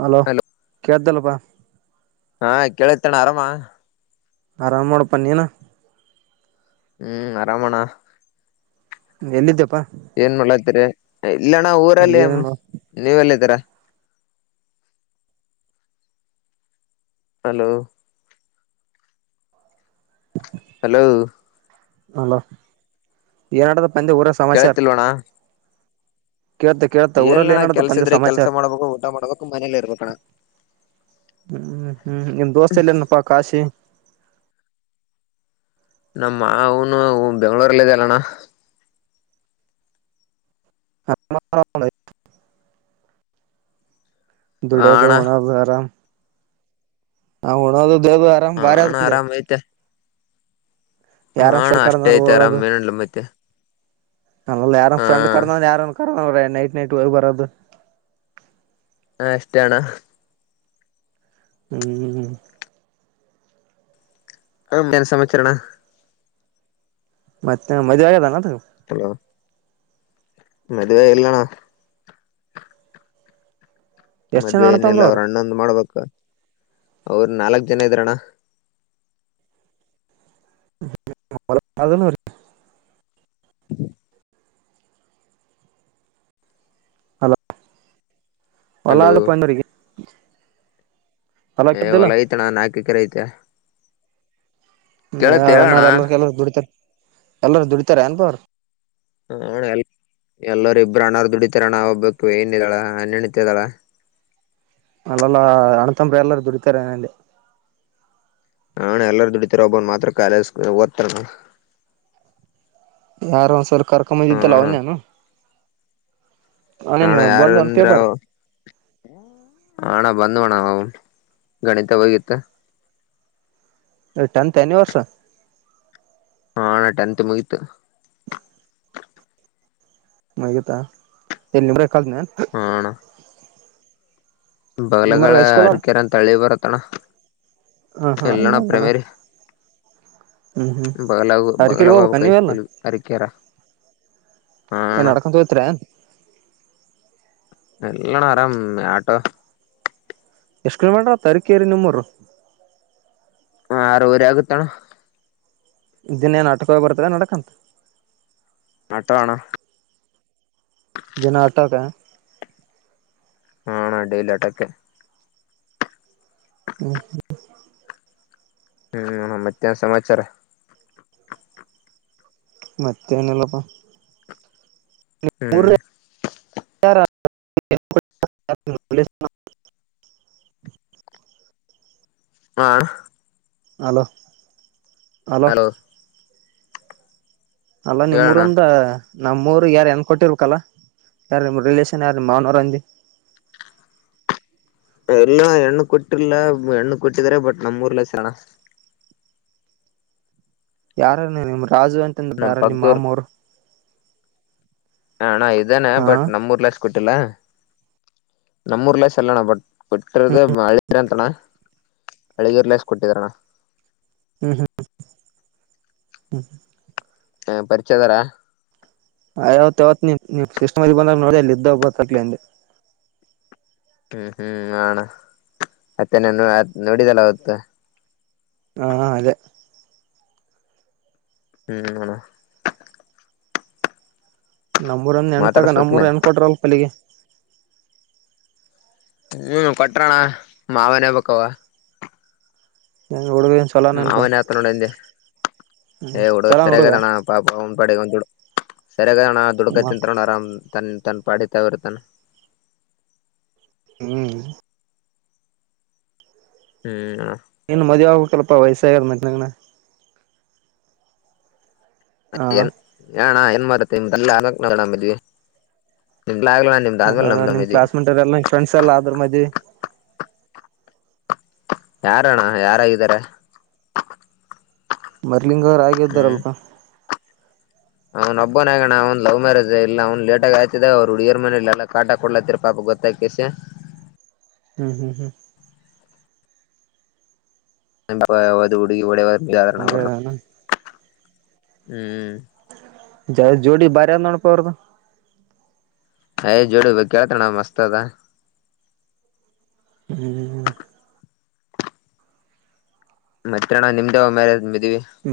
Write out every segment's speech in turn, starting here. Hello ಕೇಳ್ದಲು ವ ಹಾ ಕೇಳತ್ತೇಣ ಆರಾಮ. ಆರಾಮ್ ನೊಡಪಾ ನೀನು? ಹ್ಮ್ ಅರಾಮಣ. ಎಲ್ಲಿದ್ದ್ಯಪ್ಪ? ಏನ್ ಮಾಡ್ಲತ್ತೀರಿ ಏಯ್ ಇಲ್ಲಣ್ಣ ಊರಲ್ಲಿ ಏನ ಮ್ ನೀವೆಲ್ಲಿದ್ದೀರಾ ಹಲೋ. ಹಲೋ ಅಲ ಏನಡದ ಅಂದು ಊರ ಸಮಾಚಾರ್ ಕೇಳತಿಲ್ವಣ ಕೇಳ್ತ ಕೇಳ್ತ ಊರಲ್ಲಿ ಏಲ್ಲಣ್ಣ ಕೆಲ್ಸ ಏನಡತಪ್ಪಂದೆ ಇದ್ರೆ ಕೆಲ್ಸ ಸಮಾಚಾರ ಮಾಡ್ಬೇಕು ಊಟ ಮಾಡ್ಬೇಕು ಮನೇಲಿ ಇರ್ಬೇಕಣ್ಣ ಹ್ಮ್ ಹ್ಮ್ ನಿಮ್ ದೋಸ್ತ ಎಲ್ಲನಪ್ಪಾ ಕಾಶಿ ನಮ್ಮ ಅವನು ಬೆಂ್ಗಳೂರಲ್ಲ ಇದ ಅಲ್ಲಣ್ಣ ಹ ಹ ಧಡಿಯದ ಅಣ್ಣ ಹಣ ಸರ ನಾ ಹಣದು ಉದದು ಆರಾಮ ಹ ಅಣ್ಣ ಬಾರ್ದೆ ಆರಾಮ್ ಐತೆ ಹ ಅಣ್ಣ ಯಾರ ಂಡ್ ಅಷ್ಟೇ ಕರ್ದವ್ರ ಐತೆ ಆರಾಮ್ ಹೋಗದು ಏನಲ್ಲ ಮತ್ತೆ ಅ ಯಾರ ಹಾ ಫ್ರಂಡ್ ಕರ್ದ ಯಾರ ಕರ್್ರ ನೈಟ್ ನೆಟ್ವಾರ್ಕ್ ಬರ್ದ ಹಾ ಎಷ್ಟ ಅಣ್ಣ ಹ್ಮ್್ಮ ಹ ನ್ ಸಮ್ಮಚರೋಣ್ಣ ಮತ್ತೆ ಮದ್ೆ ಆಗದಾನ ಹಲೋ ಮದುವೆ ಎಲ್ಲಣ ಎಷ್ಟ್ ಜನ ಮದ್ವೆ ಅಣ್ಣ ಏನಿಲ್ಲ ತಮ್ಮರು ಅವ್ರು ಅವರು ಅಣ್ಣೊಂದು ಮಾಡ್ಬೇಕ ಅವ್ರ ನಾಲ್ಕ್ ಜನ ಇದ್ರಣ್ಣ [unintelligible] ಹಲೋ ಒಲಾಗ ಪಯಂದಡಿಗೆ ಏ ಹೊಲ ಐತಣ ನಾಕ ಕರೆ ಐತೆ ಮ ಕೇಳತ್ತ ಅವ್ರ ಹೇಳಣ್ಣ ಅಣ್ಣ್ರ ಎಲ್ಲಾರ ಕೆ ಬಿಡತಾರೆ ಎಲ್ಲರು ದುಡಿತಾರ ಏನ್ ಬ್ರ ಹಣ ಎ ಎಲ್ಲರು ಇಬ್ಬರು ಅಣಾರ್ ದುಡಿತಾರ ಅಣ್ಣ ಒಬ್ಬಬೇಕಿ ವೈನಿದಾಳ್ ಹನೆರಡನೆತೆ ಅದಳ ಅಲ್ಲಲ್ಲ ಅಣ್ತಮ್ಮರ ಎಲ್ಲರು ದುಡತಾರೆಏನೆ ನಾ ಎಲ್ಲಾರ ದುಡಿತಾರ ಒಬ್ಬನ್ ಮಾತ್ರ ಕಾಲೇಜ್ ಓದ್ತಾರ ನ ಯಾರು ಒಂದು ಸರ್ ಕರ್ಕೊಂಬಂದಿದ್ದೆಲ್ಲ ಹಣ ಅವನೇನು ಅವನೇನ್ ಹಣ ಯಾರ ಬಂದ್ ಒಂದ್ ಅಂದ್ರ ಪೇಪರ್ ಹಣ ಬ ಣ ಆ ಗಣಿತ ಹೋಗಿತ್ತ ಟೆಂತ್ ಎನಿ ವರ್ಷ ಹಾಣ್ಣ ಟೆಂತ್ ಮುಗೀತು ಮಗತ್ತಾ ಎಲ್ಲಿ ಊರ ಕಲ್ನೇ ಬಲಗಳ ಹೈಸ್ಕೂಲ ಅರಿಕೆರ ಅಂತ ತಳ್ಳಿ ಬರತ್ತಣ್ಣ ಹ ಹಾ ಅಲ್ಲಿ ಎಲ್ಲಣ್ಣ ಅದಾನ ಪ್ರೇಮೇರಿ ಹ್ಮ್ ಹ್ಮ್ ಬಗಲಗು ಅರಕೇರಿ ಹೋಗ್ಬೇಕ ಬಾಗಲಬಾಬುಕ ಹೈ ನೀವೆಲ್ಲ ಸ್ಕೂಲ್ ಹರಿಕೆರ. ಏನ್ ನಡ್ಕೊಂತ ಹೋತೀರಾ? ಇಲ್ಲಣ ಆರಾಮ್ ಆಟೋ ಎಷ್ಟು ಕಿಲೋಮೀಟ್ರ ತರೀಕೇರಿ ನಿಮ್ಮೂರು? ಹ ಆರೂವರೆ ಆಗುತ್ತಣ್ಣ. ದಿನ್ ಏನ್ ಆಟಕವ ಬರ್ತೀರ ನಡ್ಕಂತ್ ಆಟೋ ಅಣ. ದಿನ ಆಟೋಗ ಹ ಅಣ ಡೈಲಿ ಆಟೋಕೆ ಹ್ಮ್ ಹ್ ಮ್ ಹ್ಮ್ ಏನು ಮತ್ತ್ಯ ಸಮಾಚಾರ? ಮತ್ತೆನಿಲ್ಲಪ್ಪ ಹ್ಮ್ [unintelligible] ಹಾ ಹಲೋ ಹಲೋ ಅಲ್ಲ ಹೇಳೋಣ ನಿಮ್ಮೂರಂದ ನಮ್ಮೂರುಗೆ ಯಾರ ಹೆಣ್ಣು ಕೊಟ್ಟಿರಬೇಕಲ್ಲ ಯಾರ ನಿಮ್ಮ ರಿಲೇಶನ್ ಯಾರು ನಿಮ್ಮ ಮಾವನವ್ರಂದಿ ಎಲ್ಲ ಹೆಣ್ಣು ಕೊಟ್ಟಿಲ್ಲಾ ಹೆಣ್ಣು ಕೊಟ್ಟಿದ್ರ ಬಟ್ ನಮ್ಮೂರ್ಲೇಸಣ. ಯಾರ ನಿ ನಿಮ್ರ ರಾಜು ಅಂತಂದ್ ನಮ್ ಇದಾರ ನಿಮ್ಮ ಪಕ್ದೂರ್ ಮಾಮೋರು ಹ ಅಣ ಆಯ್ ಇದಾನೆ ಹಾ ಬಟ್ ನಮ್ಮೂರಲ್ ಅಷ್ಟ್ ಕೊಟ್ಟಿಲ್ಲ. ನಮ್ಮೂರ್ಲ್ಲ ಸಲ್ಲಣ ಬಟ್ ಕೊಟ್ಟಿರದೆ ಮಾಳ್ ನೀರಂತಣ್ಣ ಅಳಿಗರ್ಲೇಸ್ ಕೊಟ್ಟಿದರಣ ಹ್ಮ ಹ್ಮ ಹ ಪರಿಚಯದಾರ ಆಯಾವತ್ ಯಾವತ್ ನೀ ನೀವ್ ಸಿಸ್ಟಮರ್ ಬಂದಾಗ ನೋಡಿ ಅಲ್ಲಿ ಇದ್ದಗ ಗೊತ್ತಾತ್ಲೆ ಅಂದೆ. ಹ್ಮ್ ಹ್ಮ್ ಹ ಅಣ ಮತ್ತೆ ನಿನ್ನ ನೋಡಿದಲ್ಲ ಅವತ್ತು ಹಾ ಅದೇ ಹ್ಮ್ ಅಣ ನಮ್ಮೂರಂದ ಹೆಣ್ ತಗ ಮಾತಾಡ್ಸ್ಬೇಕಿಲ್ಲ ನಮ್ಮೂರು ಎಣ್ ಕೊಟ್ರವಲ್ ಪಲ್ಲಿಗೆ ಹ್ಮ ಕೊಟ್ರಣ ಮಾವನೇ ಆಗ್ಬೇಕ್ ಅವ ಹುಡುಗ ಏನ್ ಚಲೋ ಹ್ಮ್ ನೆನ್ಪಾ ಅವ್ನ್ ಆತ ನೋಡಂದೆ ಏ ಹುಡುಗ ಸರಿಯಾಗದಣ್ಣ ಪಾಪ ಅವ್ನ್ ಪಾಡಿಗ್ ಅವ್ನ್ ದುಡು ಸರಿಗದಣ ದುಡ್ಕ ತಿಂತಾರಣ್ಣ ಆರಾಮ್ ತನ್ ತಾನು ಪಡಿತ ಅವರುತಾನ ಹ್ಮ್ ಹ್ಮ ಏನು ಮದುವೆಯಗ್ ಬೇಕಲ್ಪಾ ವಯಸ್ಸಾಗ್ಯದ ಮನಂಗನ ಹ ಏನ್ ಏಣ್ಣ ಏನ್ ಮಾಡಾರತ್ತೆ ನಿಮ ತಲ್ಲ ಅ ನಿಮ್ ಕ್ಲಾಸ್ ಮೇಟ್ಲ್ಲ ನಿ ಫ್ರೆಂಡ್ಸ್ ಎಲ್ಲ ಅದ್ರ ಮದಿವಿ ಯಾರಣ್ಣ ಯಾರಾಗಿದ್ದಾರೆ ಮತ್ ಲಿಂಗ ಆಗ ಹ್ಮ್ ಇದ್ದಾರಲ್ಪ ಅವ್ನ ಹಬ್ಬನ ಆಗಣ ಅವ್ ಲವ್ ಮ್ಯಾರೇಜ್ ಇಲ್ಲ ಅವ್ನ್ ಲೇಟ ಆಗ ಆಯತಿದೆ ಅವ್ರು ಹುಡುಗಿಯರ್ ಮನೆಯಲ್ಲ ಎಲ್ಲ ಕಾಟ ಕೊಡ್ಲಾತ್ತತಿರ್ ಪಾಪ ಗೊತ್ತಾಕೆಸಿ ಹ್ಮ್ ಹ್ಮ್ ಹ್ಮ್ ಅವ ನಡು ಹುಡುಗಿ ಓಡಿಹೋಗ್ದ್ ಆದ್ರೆ ನಬ್ರಲ್ಪ್ ಹಂಗ ಹ್ಮ್ ಜೋಡಿ ಬಾರಂದಣಪ ಅವರದು ಯೆ ಜೋಡು ಬ ಕಳ್ತಣ ಮಸ್ತ ಅದ ಹ್ಮ್ ಹ್ಮ ಮತ್ತೆ ಅಣ ನಿಮ್ದೆ ಅವಗ್ ಮ್ಯಾ ಮೇಲೆ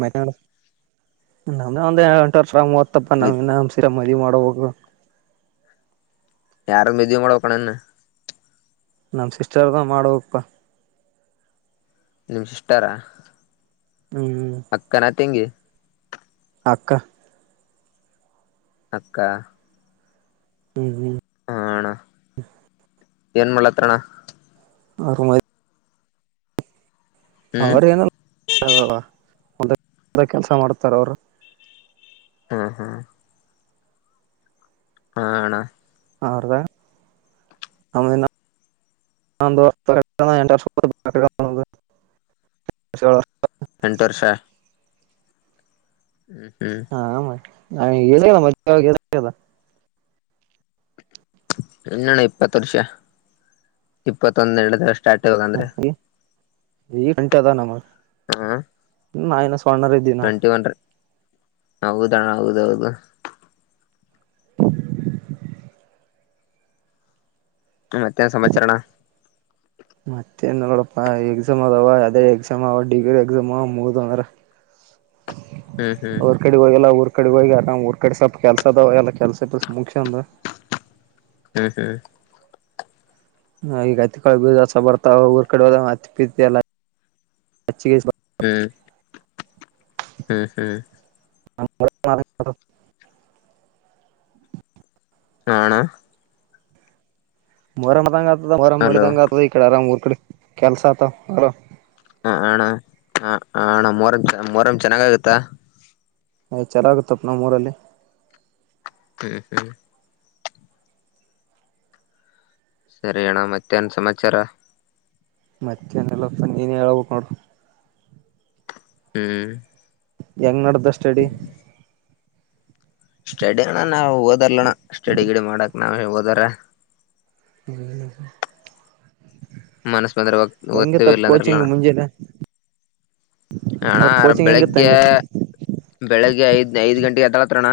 ಮತನಾ ನಮ್ದ ಒಂದ್ ಎ ಎಂಟು ವರ್ಷ ಮೂವ ಪ್ಪ ನ ನ ಸಿರಮ್ ಮದಿವಿ ಮಾಡಬೆಕು ಯಾರ ಮದವಿ ಮಾಡಕಣನ್ನ ನಮ ಸಿಸ್ಟರ್ದ ಮಾಡುವಪ್ಪಾ ನಿಮ್ಮ ಸಿಸ್ಟರಾ ಹ್ಮ್ ಅಕ್ಕನ ತಂಗಗೆ ಅಕ್ಕ ಅಕ್ಕಾ ಹ್ಮ್ ಹ್ಮ್ ಆಣ ಏನ್ ಮಾಡತ್ರಣ ಆ ಮಾಡ ಹ್ಮ್ ಅವರ ಏನ ಒಂದ ಕೆಲ್ಸ ಮಾಡ್ತಾರ ಅವರು ಹಾ ಹಾ ಹಣ ಹಾದ ಆಮೇಲೆ ನ ಎಂಟರ್ ಎಂಟು ವರ್ಷ ಹ್ಮ್ ಹ್ಮ್ ಹಾ ಇತ ಮೆ ಇನ್ನಣ ಇಪ್ಪತ್ತು ವರ್ಷ ಇಪ್ಪತ್ತೊಂದೆಡ ವರ್ಷ ಸ್ಟಾರ್ಟ್ ಇಾಗ ಅಂದ್ರೆ ಈ ಗಂಟೆದ ನಮ್ಮ ಹಾ ನನ ಪರ ದಿನ ಹೌದಣ ಹೌದೌದು ್ಮ ಮತ್ತೆ ಸಂಾಚರರಣ ಮತ್ತೆನ್ ನೋಡಪ್ಪ ಎಕ್ಸಾಮ್ ಅದಾವ ಅದೇ ಎಕ್ಸಾಮ್ ಅವ ಡಿಗ್ರಿ ಎಕ್ಸಾಮ್ ಅವ ಮುಗದಂದ್ರ ಹ್ಮ್ ಹ್ಮ್ ಅವ್ರ ಕಡೆಗಗೆಲ್ಲ ಅವರು ಕಡೆ ಹೋಗಿ ಆರಾಮ್ ಊರ್ ಕಡೆ ಸ್ವಲ್ಪ ಕೆಲ್ಸ ಅದಾವ ಎಲ್ಲ ಕೆಲ್ಸಲ್ಸ ಮುಗಂದ ಹ್ಮ್ ಹ್ಮ್ ಹ ಈಗ ಹತ್ತಿಳ ಬಸ ಬರ್ತಾವ ಊರ್ ಕಡೆತ್ತಲ್ಲ ಹ್ಮ ಹ್ಮ್ ಹ್ಮ್ [inaudible] ಹಣ ಮರ ಮದಂಗ ಆರಾಮ ಹಲೋ ಮಾಡಿದಂಗ ಅದು ಈಡೆ ಆರಾಮ್ ಡೆ ಕೆಲಸ ಅ ಬರ ಹ ಹಣ ಹ ಹಣ ಮೊರಂ ಮೊರಂ ಚೆನ್ನಾಗ ಆಗತ್ತಾ ಆಯ್ ಚೆಲಾಗುತ್ತಪ್ಪ ನಾ ಮೂಊರಲ್ಲಿ ಹ್ಮ್ ಹ್ಮ್ ಸರಿ ಅಣ್ಣ ಮತ್ತೆನ್ ಸಮಾಚಾರ ಮತ್ತೆನೆಲ್ಲಪ್ಪ ನೀನ್ ಹೇಳಳ್ಬೇಕ ನೋಡು ಹ್ಮ್ ಹೆಂಗ್ ನಡ್ದ ಕಷ್ಟಡಿ ಸ್ಟಡಿ ಅಣ್ಣ ನಾವು ಓದಾರಣ್ಣ ಸ್ಟಡಿ ಗಿಡಿ ಮಾಡಕ್ ನಾವ್ ಓದಾರ ನ ನಕ ಮನಸ್ ಬಂದ್ರೆ ಒತವ ಇಲ್ಲಾ ಕೋಚಿಂಗ್ ಅಂದ್ರಲ್ಲಾನ ಮುಂಜೆಲೆ ಹಣ್ಣ ಅಲ್ಲ ಕೋಚಿಂಗ್ ಹೆಂಗಿತ್ತ ಬೆಳಿಗ್ಗೆ ಅಂದೆ ಬೆಳಗ್ಗೆ ಐದು ಐದು ಗಂಟೆಗೆ ಹ ತರ ತ್ರಣ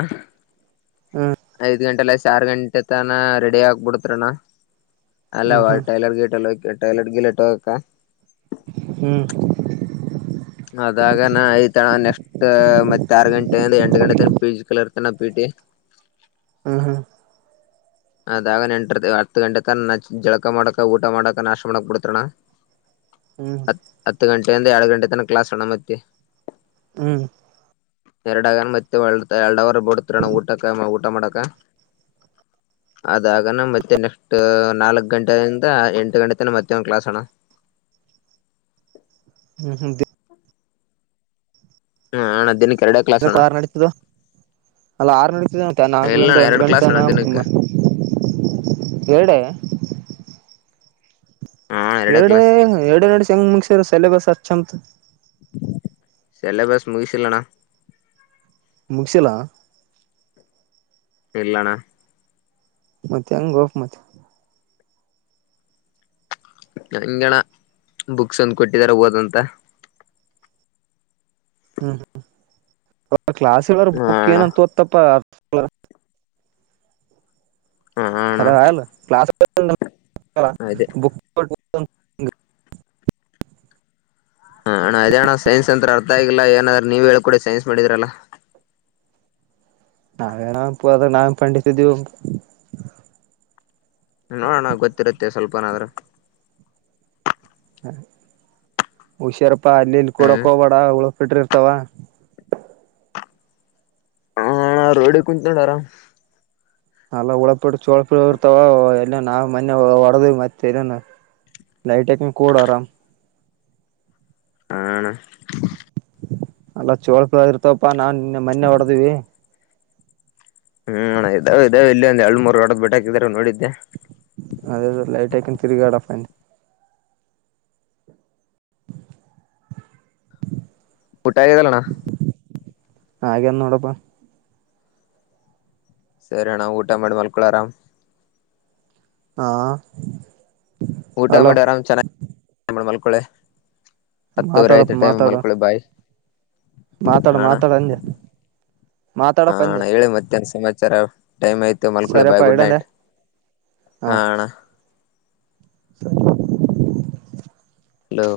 ಹ್ಮ್ ಐದ್ ಗಂಟೆ ಲ ಚಾರ್ ಗಂಟೆ ತಾನ ರೆಡಿ ಆಾಕ್ಬಿಡತ್ರಣ ಹ್ಮ್ ಅಲ್ಲವಾ ಟೈಲರ್ ಗೇಟ್ ಎಲ್ಲ ಹೋಗ ಟಯಲಟ್ಗೆಲೆಟೋಕ್ಕ ಹ್ಮ್ ಅದಾಗ ನ ಐ್ತಣ್ಣ ನೆಕ್ಸ್ಟ್ ಮತ್ತೆ ಆರು ಗಂಟೆ ಅಂದ್ರೆ ಎಂಟ ಗಂಟೆ ತ ಪಿ ಜ ಕ ಇರ್ತಾನ ಪಿ ಟಿ ಊ ಹ್ಮ್ ಅದಾಗ ನೆಂಟರ ಹತ್ತು ಗಂಟೆತನ ಜಳಕ ಮಾಡಾಕ ಊಟ ಮಾಡಾಕ ನಾಷ್ಟ್ ಮಾಡಾಕ್ ಬಿಡ್ತಾರಣ. ಹ್ಮ್ ಹ್ಮ್ ಹತ್ ಹತ್ತು ಗನ್ ರಿಂದ ಎರಡು ಗಂಟೆ ತನ ಕ್ಲಾಸಣ್ಣ ಮತ್ತೆ ಹ್ಮ್ ಎರಡಗನ್ ಮತ್ತೆ ಒಳ್ತ ಎರಡವರ ಬಿಡ್ತ್ರಣ್ಣ ಊಟಕ್ಕ ಊಟ ಮಾಡಕ್ಕ ಅದಾಗನ ಮತ್ತೆ ನೆಕ್ಸ್ಟ್ ನಾಲ್ಕ್ ಗಂಟೆಯಿಂದ ಎಂಟು ಗಂಟೆ ತನ ಮತ್ತೆ ಒಂದ್ ಕ್ಲಾಸಣ. ಹ್ಮ್ ಹ್ಮ್ ಬಿ ಹ್ಮ ಹ ಅಣ ದಿನಕ್ ಆರು ನಡತದ ಅಲ್ಲ ಆರು ನಡತಿದ ಮತ್ತ ಇಲ್ಲಣ್ಣ ನಾಲ್ಕರಿಂದ ಎಂಟು ಎರಡ್ ಗಂಟೆ ಕ್ಲಾಸ್ ಅಣ್ಣ ತನ ತುಂಬ ದಿನಕ್ಕೆ ಎರಡೆ ಹಾ ಎರಡೇ ಕ್ಲಾಸ್ ಎರಡು ನಡೆಸಿ ಹೆಂಗ್ ಮುಗಸ್ಯಾರ್ ಸೆಲೆಬಸ್ ಅ ಚಂತು. ಸೆಲೆಬಸ್ ಮುಗಿಸಿಲ್ಲಣ. ಮುಗಿಸಿಲ. ಇಲ್ಲಣ್ಣ. ಮತ್ ಹೆಂಗೋ ಮತೆ. ಹಂಗೆಣ ಬುಕ್ಸ್ ತಂದು ಕೊಟ್ಟಿದಾರೆ ಓದಂತ. ಹ್ಮ್ ಹ್ಮ್ ಕ್ಲಾಸ್ ಇರ್ ಹಾ ಬುಕ್ ಏನ ಅಣ್ಣ ಅಂತ ತೋತ್ತಪ್ಪ. [inaudible] ಹಾ ಅಣ್ಣ ಕರೆಯಲ್ ಕ್ಲಸ್ ಅದೇ [unintelligible] [inaudible] ಹ ಅಣ್ಣ ಅದೇಣ್ಣ ಸೈನ್ಸ್ ಅಂತ ಅರ್ಥ ಆಗಿಲ್ಲ ಏನಾದ್ರ ನೀವ್ ಹೇಳ್ಕೊಡಿ ಸೈನ್ಸ್ ಮಾಡಿದ್ರಲ್ಲಾ. ನಾವೇಣ ಪ ಅದ ನಾವೇನಾ ಪಂಡಿತ ಇದೀವ. ನೋಡೋಣ ಗೊತ್ತಿರುತ್ತೆ ಸ್ವಲ್ಪನಾದ್ರ. ಉಷಾರಪ್ ಆಲ್ ಇಲ್ ಕೊಡಕ್ ಹ್ಮ್ ಹೋಗ್ಬೇಡ ಅವಳು ಪಿಟ್ರಿರ್ತಾವ. ಹ ಅಣ ರೋಡಿ ಕುಂತಿನಿ ಅಣ ಆರಾಮ್ ಅಲ್ಲ ಉಳಪ ಚೋಳ ಇರ್ತಾವ ಎಲ್ಲ ನಾವ್ ಮೊನ್ನೆ ಹೊಡೆದಿವಿ ಮತ್ತೆ ಏನೇನ್ ಲೈಟ್ ಹಾಕಂಗ ಕೂಡ ಆರಾಮ್. ಹ ಅಣ. ಅಲ್ಲ ಚೋಳ ಪಲ್ ಇರ್ತಪ್ಪಾ ನಾನ್ ಇನ್ನ ಮೊನ್ನೆ ಹೊಡೆದ್ವಿ. ಹ್ಮ್ ಇದಾವ ಇದಾವ ಇಲ್ಲಿ ಒಂದ್ ಎರಡು ಮೂರ್ ವಡದ ಬಿಟಾಕಿದ ನೋಡಿದ್ದೆ. ಅದೇದೇ ಲೈಟ್ ಆಯಕೊಂಡ ತಿರುಗಾಡಪ್ಪ ಅಂದೆ. ಊಟಾ ಆಗಿದೆ ಇಲ್ಲಣ. ಹಾಗೆನ್ ನೋಡಪ್ಪಾ. ಸರಿ ಅಣ್ಣ ಊಟ ಮಾಡಿ ಮಲ್ಕೊಳಿ ಆರಾಮ್. ಹಾ ಊಟ ಹಲೋ ಮಾಡಿ ಆರಾಮ್ ಚೆನಗ್ ಮಾಲ್ ಹಕ್ಕಳೆ ಹತ್ತುವರೆ ಮಾತಾಡಪ್ಪ ಆಯ್ತು ಟೈಮ್ ಮಾತಾಡು ಮಲ್ಕೊಳ್ಳಿ ಬಾಯಿ ಮಾತಾಡ ಮಾತಾಡ ಅಂದ ಮಾತಾಡಪ್ಪ ಅಂದೆ ಸರ ಟೈಮ್ ಆಯ್ತು ಮಲ್ಕೂಳೆ ಬಾಯ್ ಸರಿಯಪ್ಪಾ ಗುಡ್ ಇಡಂದೆ ನೈಟ್ ಹಾ ಅಣ್ಣ ಸರಿ [inaudible] ಹಲೋ